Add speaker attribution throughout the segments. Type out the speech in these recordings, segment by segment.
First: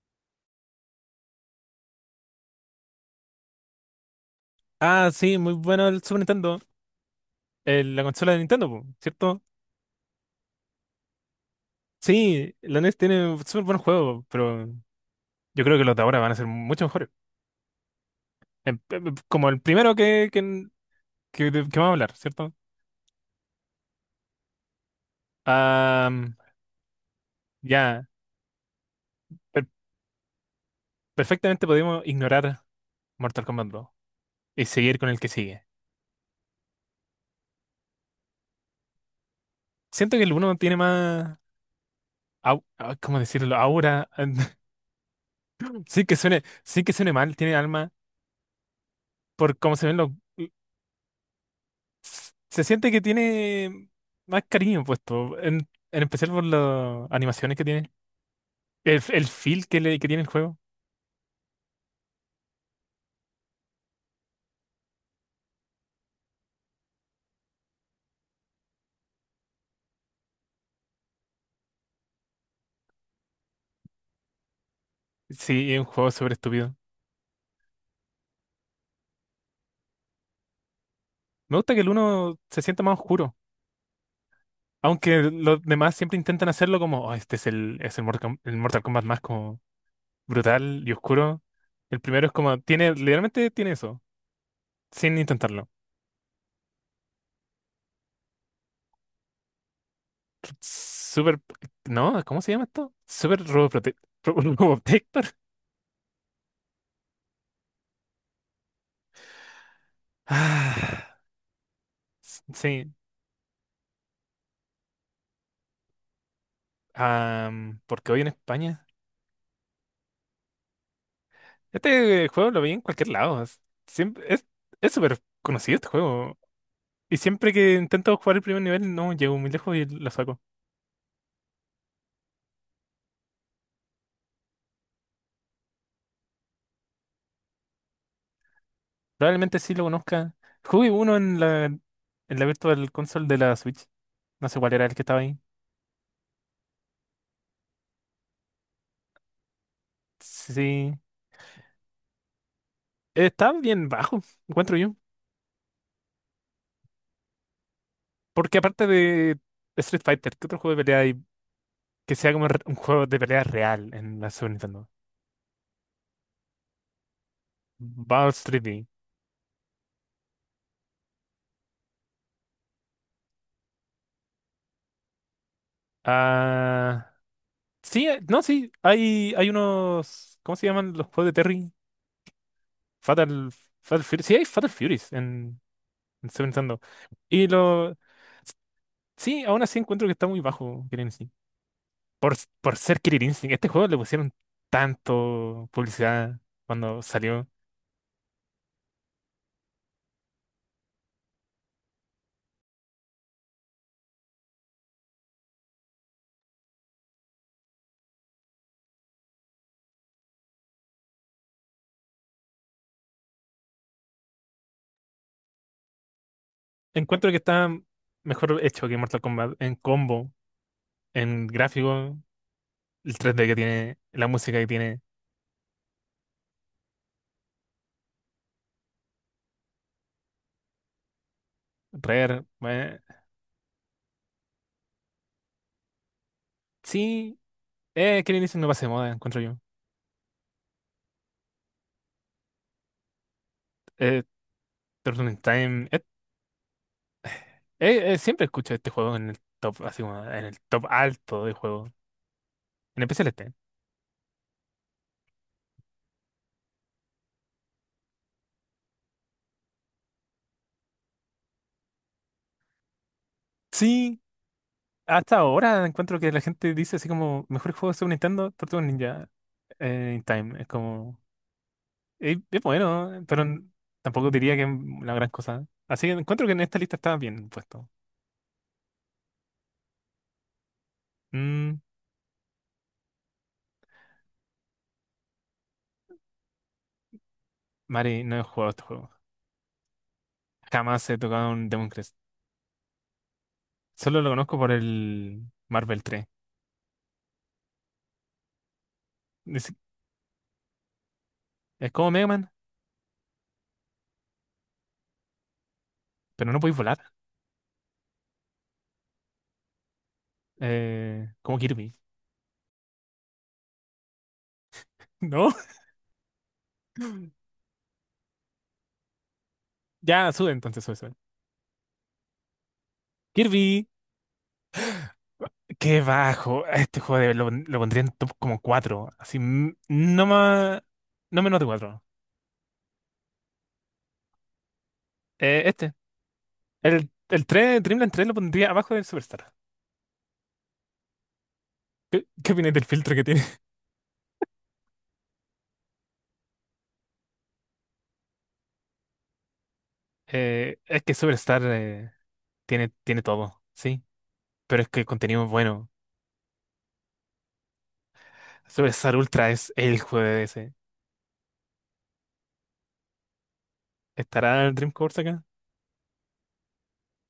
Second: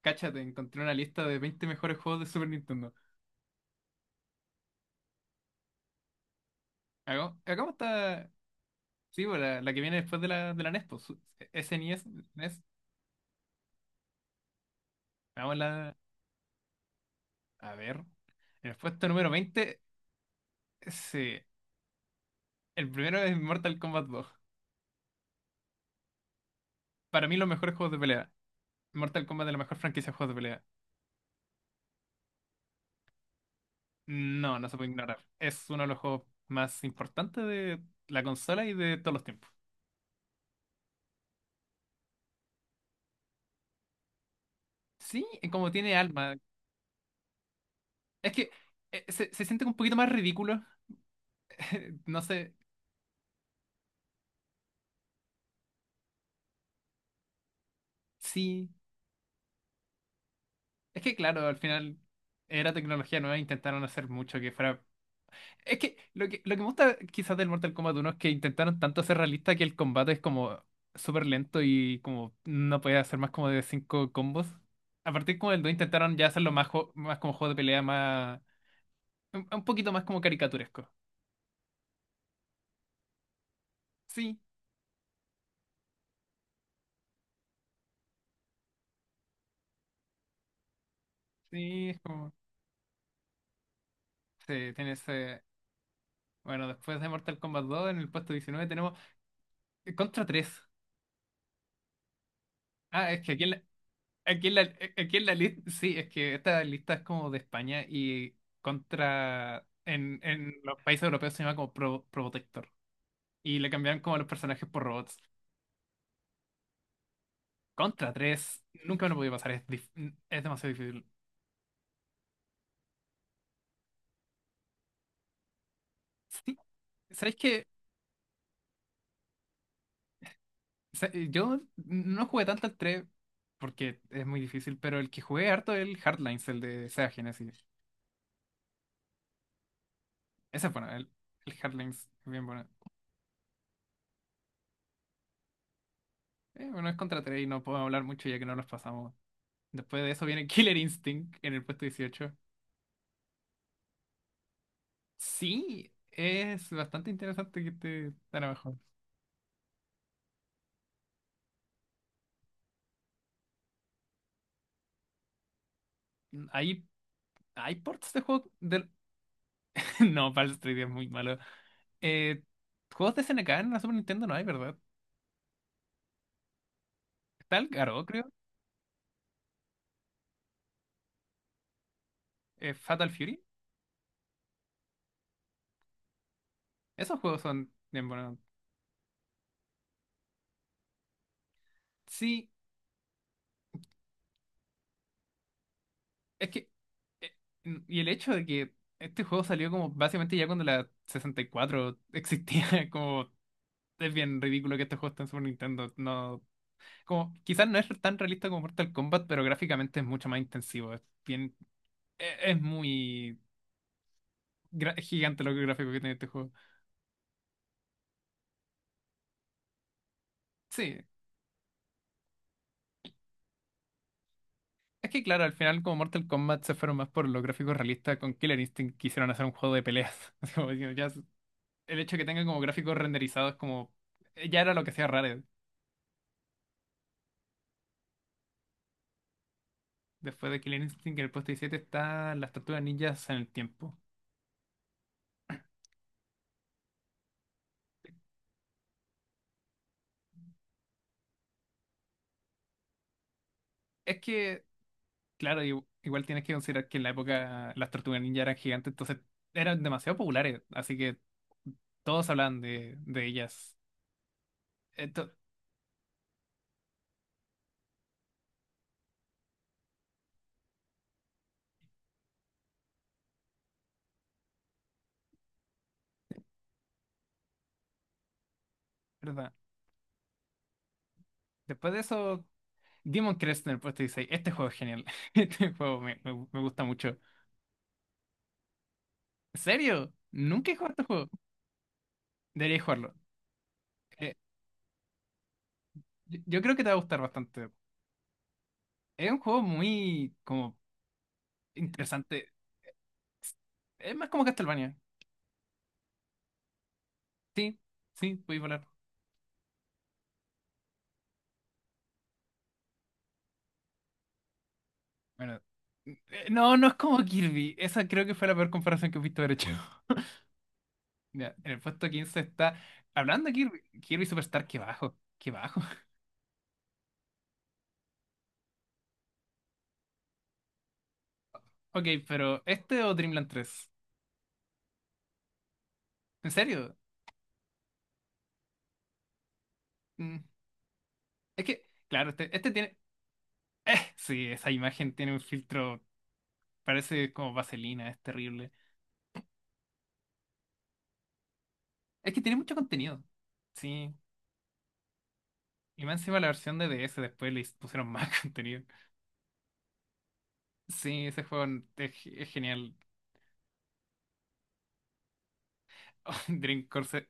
Speaker 1: Cáchate, encontré una lista de 20 mejores juegos de Super Nintendo.
Speaker 2: Ah, sí, muy bueno el Super Nintendo.
Speaker 1: Hagamos
Speaker 2: La
Speaker 1: esta,
Speaker 2: consola de Nintendo, po,
Speaker 1: sí, pues,
Speaker 2: ¿cierto?
Speaker 1: la que viene después de la NES, pues, SNES,
Speaker 2: Sí,
Speaker 1: NES.
Speaker 2: la NES tiene súper buenos juegos, pero yo creo que
Speaker 1: Hagamos
Speaker 2: los de ahora van a ser mucho mejores.
Speaker 1: a ver. En el puesto número
Speaker 2: Como el
Speaker 1: 20,
Speaker 2: primero
Speaker 1: sí.
Speaker 2: que vamos a hablar, ¿cierto?
Speaker 1: El primero es Mortal Kombat 2.
Speaker 2: Ah,
Speaker 1: Para mí, los mejores juegos de
Speaker 2: ya,
Speaker 1: pelea. Mortal Kombat es la
Speaker 2: per-
Speaker 1: mejor franquicia de juegos de pelea.
Speaker 2: perfectamente podemos ignorar Mortal Kombat 2
Speaker 1: No,
Speaker 2: y
Speaker 1: no se puede
Speaker 2: seguir con el
Speaker 1: ignorar.
Speaker 2: que sigue.
Speaker 1: Es uno de los juegos más importantes de la consola y de todos los tiempos.
Speaker 2: Siento que el uno tiene más, ¿cómo decirlo? Aura.
Speaker 1: Sí, como tiene alma.
Speaker 2: Sí que suene mal, tiene alma
Speaker 1: Es que se
Speaker 2: por
Speaker 1: siente un
Speaker 2: cómo se
Speaker 1: poquito
Speaker 2: ven
Speaker 1: más
Speaker 2: los,
Speaker 1: ridículo. No sé,
Speaker 2: se siente que tiene más cariño puesto, en especial por las animaciones que tiene,
Speaker 1: sí.
Speaker 2: el feel que tiene el juego.
Speaker 1: Es que claro, al final era tecnología nueva, intentaron hacer mucho que fuera. Es que lo que me gusta quizás del Mortal Kombat uno es que intentaron tanto ser realista que el combate es como súper lento y como no podía hacer más como de cinco combos. A partir como del 2
Speaker 2: Sí, es un juego
Speaker 1: intentaron ya
Speaker 2: súper
Speaker 1: hacerlo más,
Speaker 2: estúpido.
Speaker 1: más como juego de pelea, más. Un poquito más como caricaturesco.
Speaker 2: Me gusta que el uno se sienta más oscuro,
Speaker 1: Sí,
Speaker 2: aunque los demás siempre intentan hacerlo como, "Oh, este es es el Mortal Kombat más como brutal y oscuro."
Speaker 1: sí, es
Speaker 2: El primero
Speaker 1: como.
Speaker 2: es como, tiene, literalmente tiene eso,
Speaker 1: Sí, tiene
Speaker 2: sin
Speaker 1: ese.
Speaker 2: intentarlo.
Speaker 1: Bueno, después de Mortal Kombat dos en el puesto 19 tenemos Contra tres.
Speaker 2: Súper, no, ¿cómo se llama esto?
Speaker 1: Ah, es que
Speaker 2: Súper
Speaker 1: aquí Aquí en la, e, aquí en
Speaker 2: Robotector.
Speaker 1: la lista, sí, es que esta lista es como de España y contra, en los países
Speaker 2: Ah,
Speaker 1: europeos se llama como Probotector.
Speaker 2: sí,
Speaker 1: Y le cambiaron como los personajes por robots. Contra
Speaker 2: Porque hoy en
Speaker 1: tres
Speaker 2: España.
Speaker 1: nunca me lo podía pasar, es demasiado difícil.
Speaker 2: Este juego lo vi en cualquier lado. Siempre, es súper conocido este juego.
Speaker 1: Sí,
Speaker 2: Y
Speaker 1: ¿sabes
Speaker 2: siempre
Speaker 1: qué?
Speaker 2: que intento jugar el primer nivel, no llego muy lejos y lo saco.
Speaker 1: Yo no jugué tanto al 3 porque es muy difícil, pero el que jugué harto es el Hardlines, el de Sega Genesis.
Speaker 2: Probablemente sí lo conozca.
Speaker 1: Ese es bueno,
Speaker 2: Jugué
Speaker 1: el,
Speaker 2: uno en
Speaker 1: el
Speaker 2: en
Speaker 1: Hardlines es
Speaker 2: la
Speaker 1: bien bueno.
Speaker 2: Virtual Console de la Switch. No sé cuál era el que estaba ahí.
Speaker 1: Bueno, es contra tres y no puedo hablar mucho ya que no los pasamos. Después de eso viene
Speaker 2: Sí,
Speaker 1: Killer
Speaker 2: sí.
Speaker 1: Instinct en el puesto 18.
Speaker 2: Está bien bajo, encuentro yo.
Speaker 1: Sí, es bastante interesante que esté tan
Speaker 2: Porque
Speaker 1: abajo.
Speaker 2: aparte de Street Fighter, ¿qué otro juego de pelea hay que sea como un juego de pelea real en la Super Nintendo?
Speaker 1: Hay, hay ports de
Speaker 2: Battle
Speaker 1: juegos
Speaker 2: 3D.
Speaker 1: de. No, Baldur's Street es muy malo. Eh, Juegos de SNK en la Super Nintendo no hay, ¿verdad? Está el Garou,
Speaker 2: Sí,
Speaker 1: creo.
Speaker 2: no, sí, hay unos. ¿Cómo se llaman los juegos de Terry?
Speaker 1: Fatal Fury.
Speaker 2: Fatal, Fatal Fury, sí, hay Fatal Furies en Super Nintendo.
Speaker 1: Esos juegos
Speaker 2: Y
Speaker 1: son
Speaker 2: lo,
Speaker 1: bien buenos.
Speaker 2: sí, aún así encuentro que está muy bajo Killer Instinct.
Speaker 1: Sí,
Speaker 2: Por ser Killer Instinct, este juego le pusieron tanto publicidad
Speaker 1: es que.
Speaker 2: cuando
Speaker 1: eh,
Speaker 2: salió.
Speaker 1: y el hecho de que este juego salió como básicamente ya cuando la 64 existía, como. Es bien ridículo que estos juegos estén en Super Nintendo. No, como, quizás no es tan realista como Mortal Kombat, pero gráficamente es mucho más intensivo. Es bien, muy gigante los gráficos que tiene este juego.
Speaker 2: Encuentro que está mejor hecho que Mortal Kombat en combo,
Speaker 1: Sí,
Speaker 2: en gráfico, el 3D que tiene, la música que tiene.
Speaker 1: es que claro, al final como Mortal Kombat se fueron más por los gráficos realistas, con Killer Instinct quisieron hacer un juego de peleas. Así como diciendo, ya, el hecho de que tenga
Speaker 2: Rare,
Speaker 1: como
Speaker 2: bueno,
Speaker 1: gráficos renderizados como ya era lo que hacía Rare.
Speaker 2: sí, Killer Instinct no pasa de moda, encuentro yo.
Speaker 1: Después de Killer Instinct en el puesto 17 está las tortugas ninjas en el tiempo.
Speaker 2: Eh, Turtles in Time. Siempre escucho este juego en el top, así como en el top alto de juego. En especial este.
Speaker 1: Es que claro, igual tienes que considerar que en la época las tortugas ninja eran gigantes, entonces eran demasiado populares, así que todos hablaban de ellas.
Speaker 2: Sí,
Speaker 1: Esto,
Speaker 2: hasta ahora encuentro que la gente dice así como mejor juego de Super Nintendo, Turtles Ninja in Time. Es como. Bueno, pero tampoco diría que es la gran cosa. Así que encuentro que en esta lista está bien puesto.
Speaker 1: ¿verdad?
Speaker 2: Mm.
Speaker 1: Después de eso, Demon Crest en el puesto 16. Este juego es genial. Este juego me gusta mucho.
Speaker 2: Mari, no he jugado este juego.
Speaker 1: ¿En serio? Nunca he jugado este
Speaker 2: Jamás he
Speaker 1: juego.
Speaker 2: tocado un Demon Crest.
Speaker 1: Deberías jugarlo.
Speaker 2: Solo lo
Speaker 1: Eh,
Speaker 2: conozco por el Marvel 3.
Speaker 1: yo creo que te va a gustar bastante. Es un juego
Speaker 2: Es,
Speaker 1: muy como
Speaker 2: es como Mega
Speaker 1: interesante.
Speaker 2: Man,
Speaker 1: Es más como Castlevania.
Speaker 2: pero no podéis volar.
Speaker 1: Sí, sí, puedes volar.
Speaker 2: Como Kirby. No.
Speaker 1: Bueno, eh, no, no es como Kirby. Esa creo que fue la peor comparación que he visto haber hecho.
Speaker 2: Ya, sube entonces, sube, sube.
Speaker 1: Mira, en el puesto 15 está. Hablando de Kirby,
Speaker 2: Kirby,
Speaker 1: Kirby Superstar, qué bajo, qué bajo.
Speaker 2: qué bajo. Este juego lo pondría en top como 4. Así, mm, no más, no menos de 4.
Speaker 1: Ok, pero ¿este o Dreamland tres?
Speaker 2: Este,
Speaker 1: ¿En serio?
Speaker 2: el 3, Dreamland 3 lo pondría abajo del Superstar.
Speaker 1: Mm, es que, claro,
Speaker 2: ¿Qué
Speaker 1: este
Speaker 2: opináis del
Speaker 1: tiene.
Speaker 2: filtro que tiene?
Speaker 1: Sí, esa imagen tiene un filtro. Parece como vaselina, es terrible.
Speaker 2: Es que Superstar
Speaker 1: Es que tiene mucho
Speaker 2: tiene
Speaker 1: contenido.
Speaker 2: todo, sí.
Speaker 1: Sí.
Speaker 2: Pero es que el contenido es bueno.
Speaker 1: Y más encima la versión de DS después le pusieron más contenido.
Speaker 2: Superstar Ultra es el juego de ese.
Speaker 1: Sí, ese juego es genial.
Speaker 2: ¿Estará el Dream Course acá?
Speaker 1: Dream Course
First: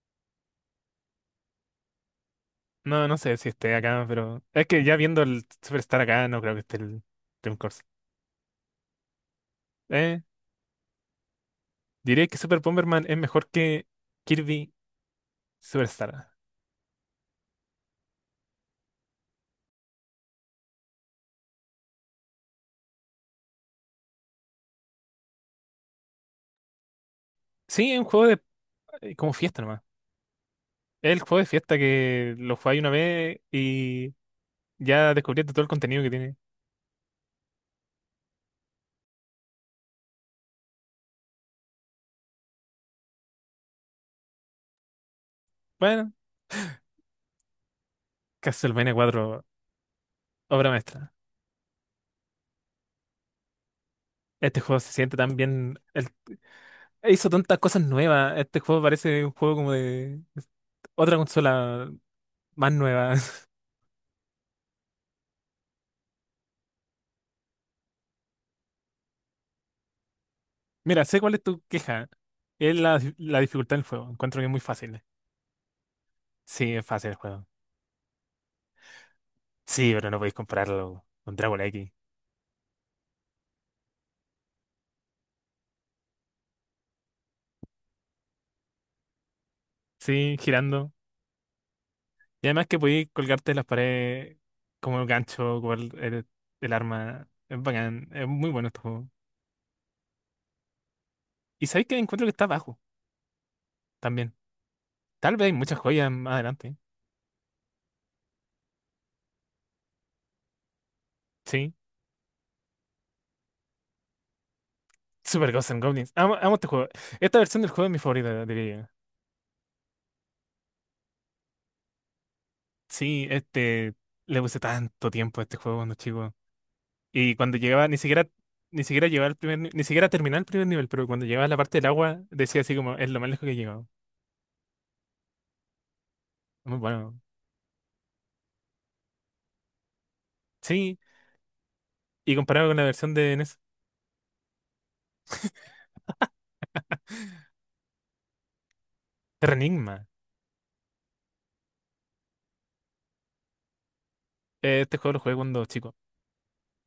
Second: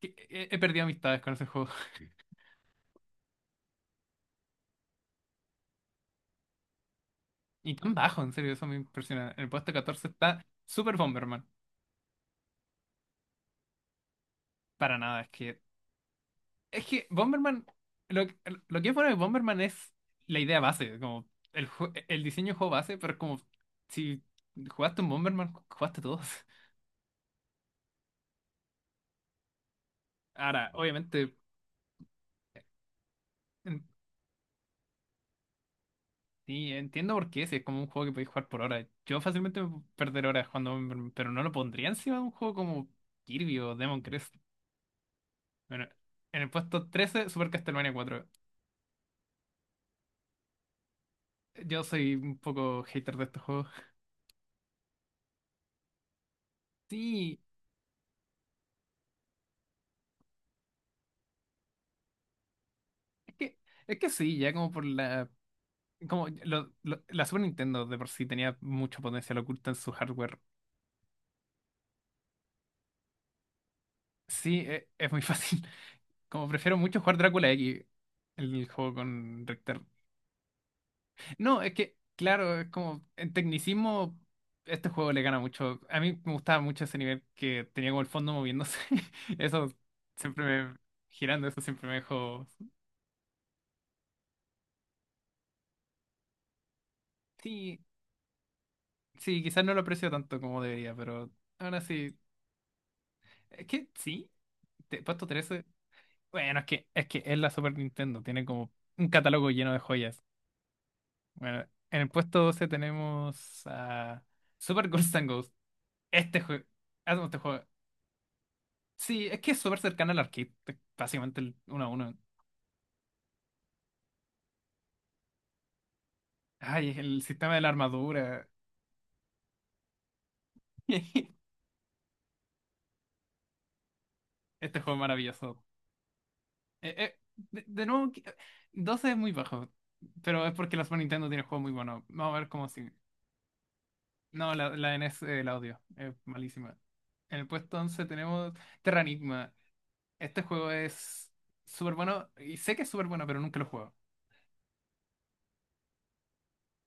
Speaker 1: He perdido amistades con ese juego.
Speaker 2: No, no sé si esté acá, pero es que ya viendo el Superstar acá, no creo que esté el Dream
Speaker 1: Y
Speaker 2: Course.
Speaker 1: tan bajo, en serio, eso me impresiona. En el puesto 14 está Super Bomberman.
Speaker 2: Diré que Super Bomberman es mejor que Kirby
Speaker 1: Para nada, es que.
Speaker 2: Superstar.
Speaker 1: Es que Bomberman. Lo, que- lo que es bueno de Bomberman es la idea base, como el diseño de juego base, pero es como si jugaste un Bomberman, jugaste todos.
Speaker 2: Sí, es un juego de como fiesta nomás.
Speaker 1: Ahora,
Speaker 2: Es el
Speaker 1: obviamente,
Speaker 2: juego de fiesta que lo jugáis una vez
Speaker 1: en-
Speaker 2: y ya descubriste todo el contenido que tiene.
Speaker 1: y entiendo por qué, si es como un juego que podéis jugar por horas. Yo fácilmente me puedo perder horas jugando Bomberman, pero no lo pondría encima de un juego como Kirby o Demon Crest. Bueno,
Speaker 2: Bueno,
Speaker 1: en el puesto 13 Super Castlevania cuatro.
Speaker 2: Castlevania 4, obra maestra.
Speaker 1: Yo soy un poco hater de estos juegos.
Speaker 2: Este juego se siente tan bien. Hizo
Speaker 1: Sí,
Speaker 2: tantas cosas nuevas. Este juego parece un juego como de otra consola más nueva.
Speaker 1: es que, es que sí, ya como por la. Como la Super Nintendo de por sí tenía mucho potencial oculto en su hardware.
Speaker 2: Mira, sé cuál es tu queja. Es la dificultad del juego. Encuentro que es
Speaker 1: Sí,
Speaker 2: muy fácil.
Speaker 1: muy fácil. Como
Speaker 2: Sí,
Speaker 1: prefiero
Speaker 2: es
Speaker 1: mucho
Speaker 2: fácil el
Speaker 1: jugar
Speaker 2: juego.
Speaker 1: Drácula X, el juego con Richter.
Speaker 2: Sí, pero no podéis compararlo con Dragon
Speaker 1: No, es
Speaker 2: X.
Speaker 1: que, claro, es como en tecnicismo, este juego le gana mucho. A mí me gustaba mucho ese nivel que tenía como el fondo moviéndose. Eso
Speaker 2: Sí,
Speaker 1: siempre me,
Speaker 2: girando.
Speaker 1: Girando, eso siempre me dejó.
Speaker 2: Y además que podías colgarte de las paredes como el gancho, como el arma. Es
Speaker 1: Sí,
Speaker 2: bacán, es muy bueno este juego.
Speaker 1: sí, quizás no lo aprecio tanto como debería, pero
Speaker 2: Y
Speaker 1: ahora
Speaker 2: sabéis que
Speaker 1: sí.
Speaker 2: encuentro que está bajo
Speaker 1: Es que sí,
Speaker 2: también.
Speaker 1: puesto
Speaker 2: Tal vez hay
Speaker 1: 13.
Speaker 2: muchas joyas más
Speaker 1: Bueno, es
Speaker 2: adelante.
Speaker 1: que, es que es la Super Nintendo, tiene como un catálogo lleno de joyas. Bueno,
Speaker 2: Sí,
Speaker 1: en el puesto 12 tenemos a Super Ghost and
Speaker 2: Super
Speaker 1: Ghost.
Speaker 2: Ghosts and Goblins. Amo,
Speaker 1: Este
Speaker 2: amo
Speaker 1: juego,
Speaker 2: este juego.
Speaker 1: hacemos este
Speaker 2: Esta versión
Speaker 1: juego.
Speaker 2: del juego es mi favorita, diría yo.
Speaker 1: Sí, es que es súper cercano al arcade, es básicamente el uno a uno.
Speaker 2: Sí, este. Le puse tanto tiempo a este juego cuando chico.
Speaker 1: Ay, el
Speaker 2: Y
Speaker 1: sistema
Speaker 2: cuando
Speaker 1: de la
Speaker 2: llegaba, ni siquiera.
Speaker 1: armadura.
Speaker 2: Ni siquiera llegaba al primer, ni siquiera terminaba el primer nivel, pero cuando llegaba a la parte del agua, decía así como, es lo más lejos que he llegado.
Speaker 1: Este juego es maravilloso.
Speaker 2: Muy
Speaker 1: Eh, eh,
Speaker 2: bueno.
Speaker 1: de nuevo, 12 es muy bajo, pero es porque la Super
Speaker 2: Sí,
Speaker 1: Nintendo tiene juegos muy buenos. Vamos
Speaker 2: y
Speaker 1: a ver cómo
Speaker 2: comparado con la
Speaker 1: sigue.
Speaker 2: versión de NES.
Speaker 1: No, la n NES, el audio, es malísima. En el puesto 11 tenemos Terranigma.
Speaker 2: Terra.
Speaker 1: Este juego es súper bueno, y sé que es súper bueno, pero nunca lo he jugado.
Speaker 2: Este juego lo jugué cuando chico.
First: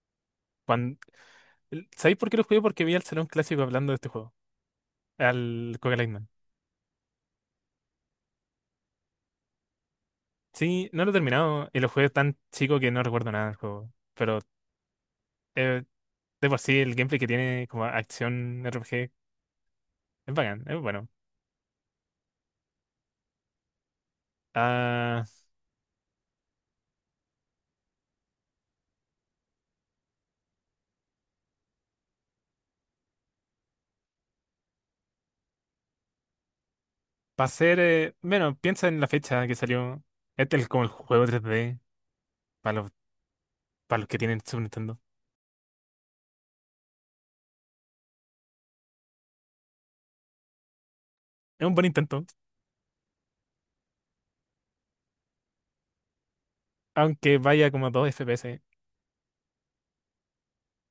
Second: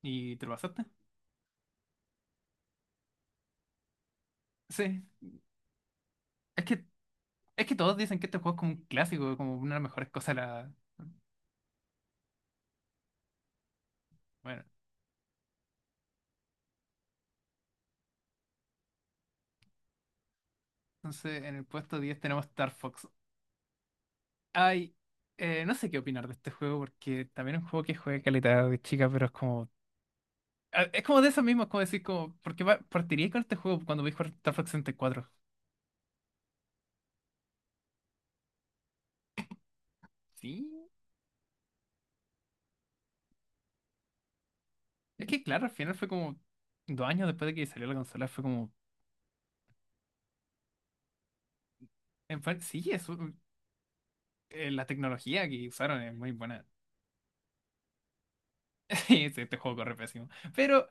Speaker 1: ¿Y te lo pasaste?
Speaker 2: Cuando... ¿Sabéis por qué lo jugué? Porque vi al Salón Clásico hablando de este juego.
Speaker 1: Sí.
Speaker 2: Al Coca Lightman.
Speaker 1: Es que, es que todos dicen que este juego es como un clásico, como una de las mejores cosas de la.
Speaker 2: Sí, no lo he terminado y lo jugué tan chico que no recuerdo nada del juego. Pero
Speaker 1: Bueno,
Speaker 2: eh, de por sí el gameplay que tiene como acción RPG es bacán, es bueno.
Speaker 1: entonces en el puesto 10 tenemos Star Fox. Ay,
Speaker 2: Ah,
Speaker 1: no sé qué opinar de este juego, porque también es un juego que juega calidad de chica, pero es como. Es como de eso mismo, es como decir, como, ¿por qué partiría con este juego cuando voy a jugar Star Fox 64?
Speaker 2: para ser... bueno, piensa en la fecha que salió.
Speaker 1: Sí.
Speaker 2: Este es como el juego 3D para los que tienen Super Nintendo.
Speaker 1: Es que claro, al final fue como 2 años después de que salió la consola, fue como,
Speaker 2: Es un buen intento,
Speaker 1: sí, la tecnología que usaron es muy buena.
Speaker 2: aunque vaya como a 2 FPS.
Speaker 1: Sí, este juego corre pésimo. Pero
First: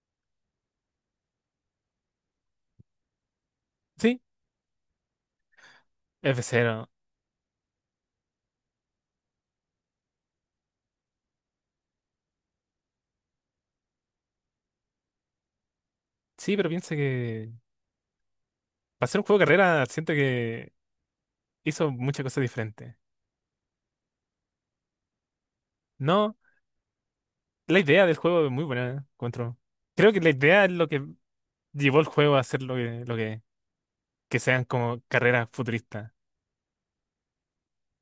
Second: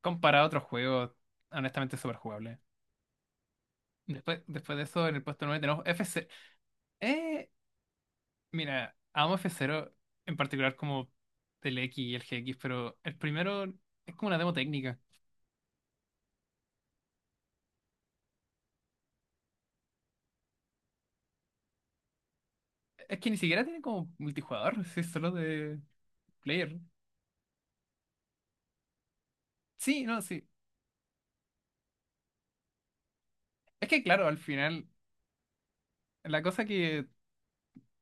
Speaker 1: comparado a otros juegos, honestamente es súper jugable.
Speaker 2: Sí,
Speaker 1: Después de eso, en el puesto 9 tenemos F0.
Speaker 2: F0.
Speaker 1: Eh, Mira, amo F0, en particular como el X y el GX, pero el primero es como una demo técnica.
Speaker 2: Sí, pero piensa que para ser un juego de carrera, siento que hizo muchas cosas diferentes.
Speaker 1: Es que ni siquiera tiene como multijugador, si es solo de
Speaker 2: No,
Speaker 1: player.
Speaker 2: la idea del juego es muy buena, encuentro.
Speaker 1: Sí,
Speaker 2: Creo
Speaker 1: no,
Speaker 2: que la
Speaker 1: sí.
Speaker 2: idea es lo que llevó el juego a ser lo que,
Speaker 1: Es que claro, al
Speaker 2: que sean
Speaker 1: final,
Speaker 2: como carreras futuristas.
Speaker 1: la cosa que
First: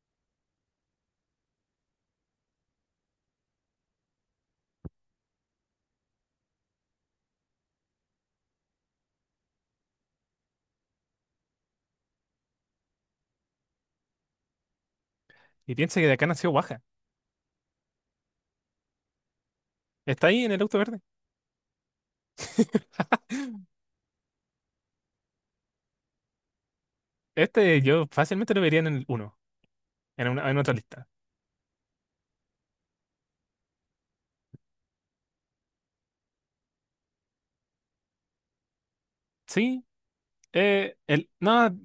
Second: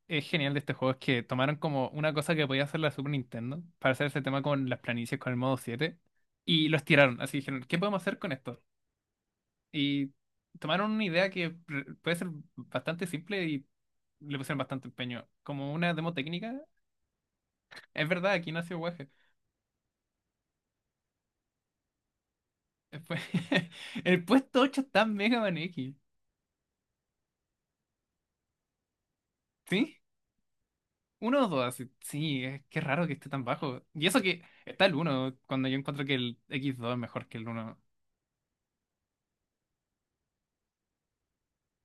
Speaker 1: es genial de este juego es que tomaron como una cosa que podía hacer la Super Nintendo para hacer ese tema con las planicies con el modo 7 y los tiraron. Así dijeron, ¿qué podemos hacer con esto? Y tomaron una idea que puede ser bastante simple y le pusieron bastante empeño. Como
Speaker 2: Y
Speaker 1: una
Speaker 2: piensa que de
Speaker 1: demo
Speaker 2: acá nació
Speaker 1: técnica,
Speaker 2: Baja.
Speaker 1: es verdad, aquí nació Waje.
Speaker 2: Está ahí en el auto verde.
Speaker 1: Después, el puesto 8 está en Mega Man X,
Speaker 2: Este yo fácilmente lo vería en el uno
Speaker 1: ¿sí?
Speaker 2: en otra lista.
Speaker 1: Uno o dos, así. Sí, es que raro que esté tan bajo. Y eso que está el uno cuando yo encuentro que el x dos es mejor que el uno.
Speaker 2: Sí, el, no,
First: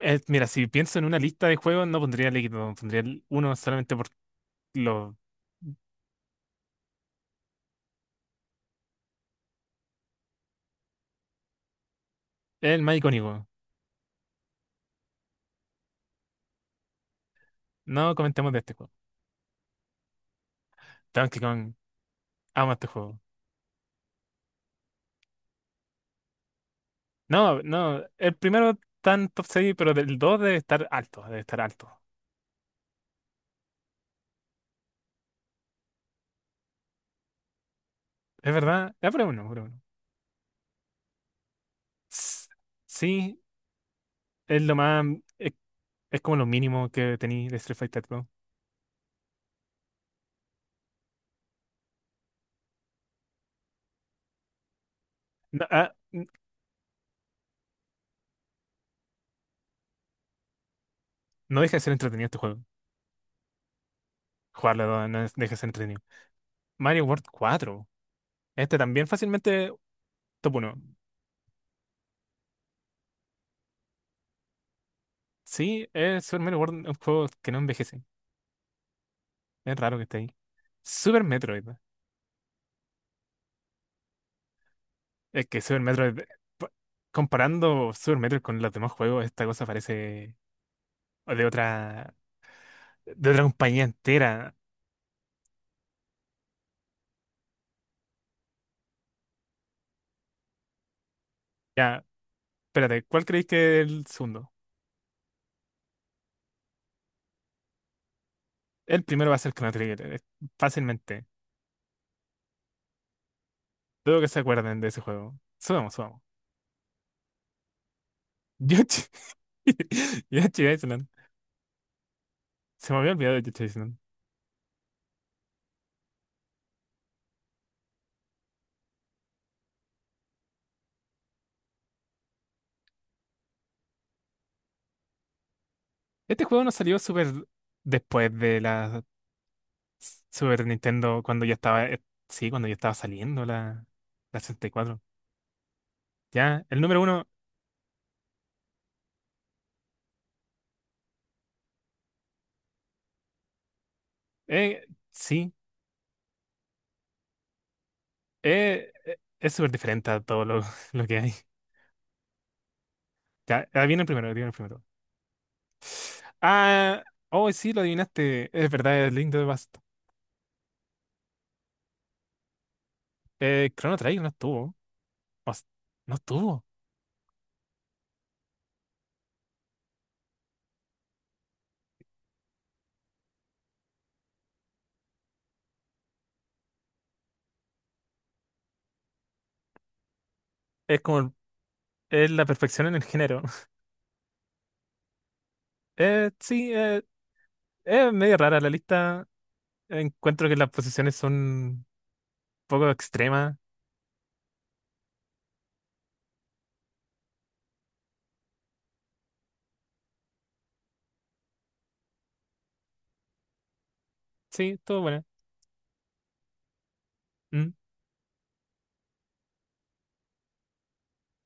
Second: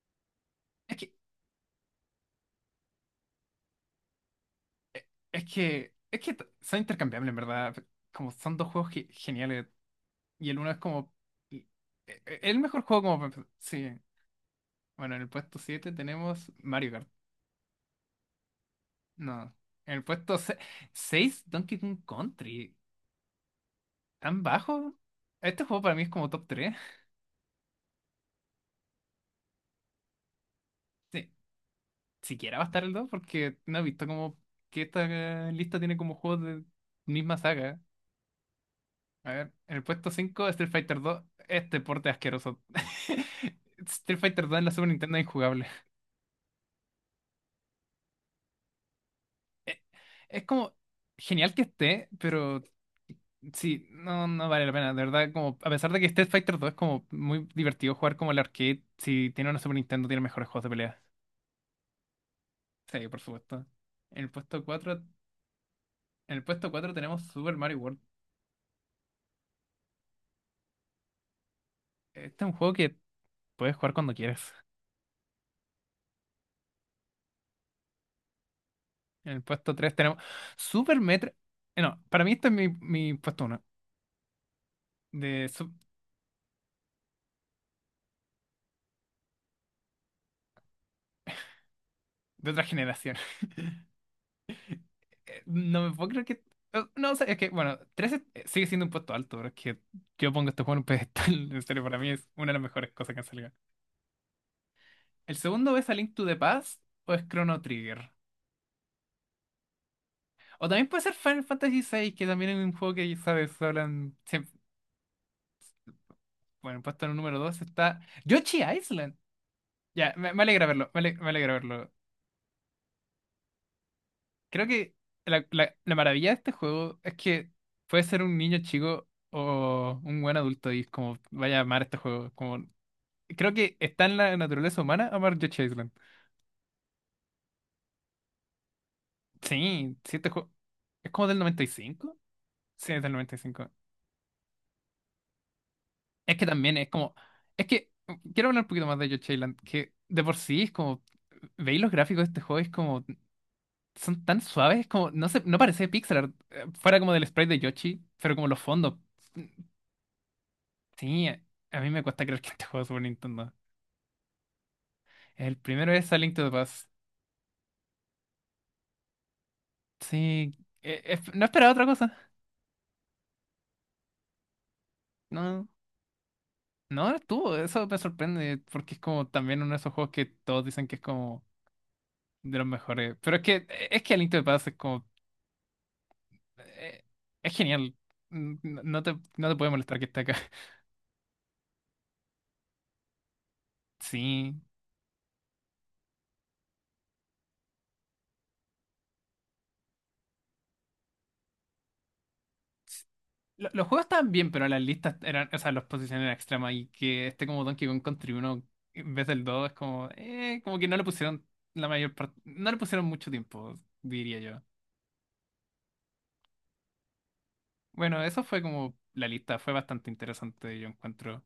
Speaker 2: mira, si
Speaker 1: Es
Speaker 2: pienso en
Speaker 1: que,
Speaker 2: una lista de juegos, no pondría el Equipo, pondría el uno solamente lo,
Speaker 1: es que son intercambiables, en verdad. Como son dos juegos geniales. Y el uno es como. y- El
Speaker 2: es
Speaker 1: mejor
Speaker 2: el más
Speaker 1: juego como para empezar.
Speaker 2: icónico.
Speaker 1: Sí. Bueno, en el puesto 7 tenemos Mario Kart.
Speaker 2: No comentemos de este juego.
Speaker 1: No. En el puesto
Speaker 2: Donkey
Speaker 1: 6
Speaker 2: Kong,
Speaker 1: Donkey Kong
Speaker 2: amo
Speaker 1: Country.
Speaker 2: este juego.
Speaker 1: ¿Tan bajo? Este juego para mí es como top tres.
Speaker 2: No, no, el primero está en top 6, pero del 2 debe estar alto,
Speaker 1: Sí.
Speaker 2: debe estar alto.
Speaker 1: Siquiera va a estar el 2 porque no he visto como que esta lista tiene como juegos de misma saga.
Speaker 2: Es verdad, ya, pero
Speaker 1: A
Speaker 2: bueno,
Speaker 1: ver,
Speaker 2: pero
Speaker 1: en
Speaker 2: bueno.
Speaker 1: el puesto 5 Street Fighter dos este porte
Speaker 2: S-
Speaker 1: asqueroso.
Speaker 2: Sí,
Speaker 1: Street Fighter dos
Speaker 2: es
Speaker 1: en la
Speaker 2: lo
Speaker 1: Super
Speaker 2: más,
Speaker 1: Nintendo es
Speaker 2: es,
Speaker 1: injugable.
Speaker 2: es como lo mínimo que tenéis de Street Fighter Pro.
Speaker 1: Eh, Es como genial que esté, pero sí, no, no vale la pena. De verdad, como
Speaker 2: No,
Speaker 1: a pesar
Speaker 2: ah,
Speaker 1: de que Street Fighter dos es como muy divertido jugar como el arcade, si tiene una Super Nintendo tiene mejores juegos de pelea.
Speaker 2: no deja de ser entretenido este juego.
Speaker 1: Sí, por supuesto. En el puesto
Speaker 2: Jugarlo
Speaker 1: 4
Speaker 2: no, deja de ser entretenido.
Speaker 1: en el puesto 4
Speaker 2: Mario
Speaker 1: tenemos
Speaker 2: World
Speaker 1: Super Mario
Speaker 2: 4.
Speaker 1: World.
Speaker 2: Este también fácilmente top uno.
Speaker 1: Este es un juego que puedes jugar cuando quieras.
Speaker 2: Sí, es Super Mario World, un juego que no envejece.
Speaker 1: En el puesto
Speaker 2: Es
Speaker 1: 3
Speaker 2: raro que
Speaker 1: tenemos
Speaker 2: esté ahí.
Speaker 1: Super
Speaker 2: Super
Speaker 1: Metro.
Speaker 2: Metroid,
Speaker 1: No, para mí este es mi puesto uno
Speaker 2: es
Speaker 1: de,
Speaker 2: que
Speaker 1: su-
Speaker 2: Super Metroid, pa- comparando Super Metroid con los demás juegos, esta cosa parece. O de otra,
Speaker 1: de otra generación.
Speaker 2: compañía entera.
Speaker 1: No me puedo creer que. No, o sea, es que, bueno, 13 sigue siendo un puesto alto, pero es que yo pongo este juego en un pedestal. En serio, para
Speaker 2: Ya,
Speaker 1: mí es una de las mejores
Speaker 2: espérate,
Speaker 1: cosas que
Speaker 2: ¿cuál
Speaker 1: han
Speaker 2: creéis
Speaker 1: salido.
Speaker 2: que es el segundo?
Speaker 1: El segundo es A Link to the Past o es Chrono Trigger.
Speaker 2: El primero va a ser Chrono Trigger,
Speaker 1: O también puede ser
Speaker 2: fácilmente.
Speaker 1: Final Fantasy VI, que también es un juego que, sabes, hablan
Speaker 2: Dudo que se
Speaker 1: siempre.
Speaker 2: acuerden de ese juego. Subamos, subamos.
Speaker 1: Bueno, puesto en el número 2 está Yoshi
Speaker 2: Yoshi,
Speaker 1: Island. Ya, me alegra
Speaker 2: Yoshi
Speaker 1: verlo, me
Speaker 2: Island.
Speaker 1: ale- me alegra verlo.
Speaker 2: Se me había olvidado de Yoshi Island.
Speaker 1: Creo que la maravilla de este juego es que puede ser un niño chico o un buen adulto y es como vaya a amar este juego. Como, creo que está en la naturaleza humana amar Yoshi's Island.
Speaker 2: Este juego no salió súper después de la
Speaker 1: Sí, sí, este juego
Speaker 2: Super
Speaker 1: es
Speaker 2: Nintendo,
Speaker 1: como del
Speaker 2: cuando ya
Speaker 1: noventa y
Speaker 2: estaba,
Speaker 1: cinco
Speaker 2: sí, cuando ya
Speaker 1: Sí,
Speaker 2: estaba
Speaker 1: es del noventa y
Speaker 2: saliendo
Speaker 1: cinco
Speaker 2: la 64.
Speaker 1: Es que
Speaker 2: Ya,
Speaker 1: también
Speaker 2: el
Speaker 1: es
Speaker 2: número
Speaker 1: como.
Speaker 2: uno,
Speaker 1: Es que quiero hablar un poquito más de Yoshi's Island, que de por sí es como. ¿Veis los gráficos de este juego? Es como. Son tan suaves,
Speaker 2: eh,
Speaker 1: es como. No sé,
Speaker 2: sí,
Speaker 1: no parece pixel art. Fuera como del sprite de Yoshi, pero como los fondos.
Speaker 2: es súper diferente a todo lo, lo que
Speaker 1: Sí,
Speaker 2: hay.
Speaker 1: a mí me cuesta creer que este juego es Super Nintendo.
Speaker 2: Ya, ah, viene el primero, viene el primero.
Speaker 1: El primero es A Link to the Past.
Speaker 2: Ah, oh, sí, lo adivinaste. Es verdad, es Link de the Past.
Speaker 1: Sí, no esperaba otra cosa.
Speaker 2: Chrono Trigger no estuvo. O s-
Speaker 1: No,
Speaker 2: no estuvo.
Speaker 1: no estuvo, eso me sorprende porque es como también uno de esos juegos que todos dicen que es como de los mejores. Pero es que es que A Link to the Past es como eh, es genial. No te puede molestar que esté acá.
Speaker 2: Es como es la perfección en el género.
Speaker 1: Sí.
Speaker 2: Sí, es medio rara la lista. Encuentro que las posiciones son un poco extremas.
Speaker 1: Los juegos estaban bien, pero las listas eran, o sea, los posiciones eran extremas y que este como Donkey Kong Country 1 en vez del 2 es como, como que no le pusieron la mayor parte, no le pusieron mucho tiempo, diría yo.
Speaker 2: Sí, estuvo buena. Mm.
Speaker 1: Bueno, eso fue como la lista, fue bastante interesante, yo encuentro.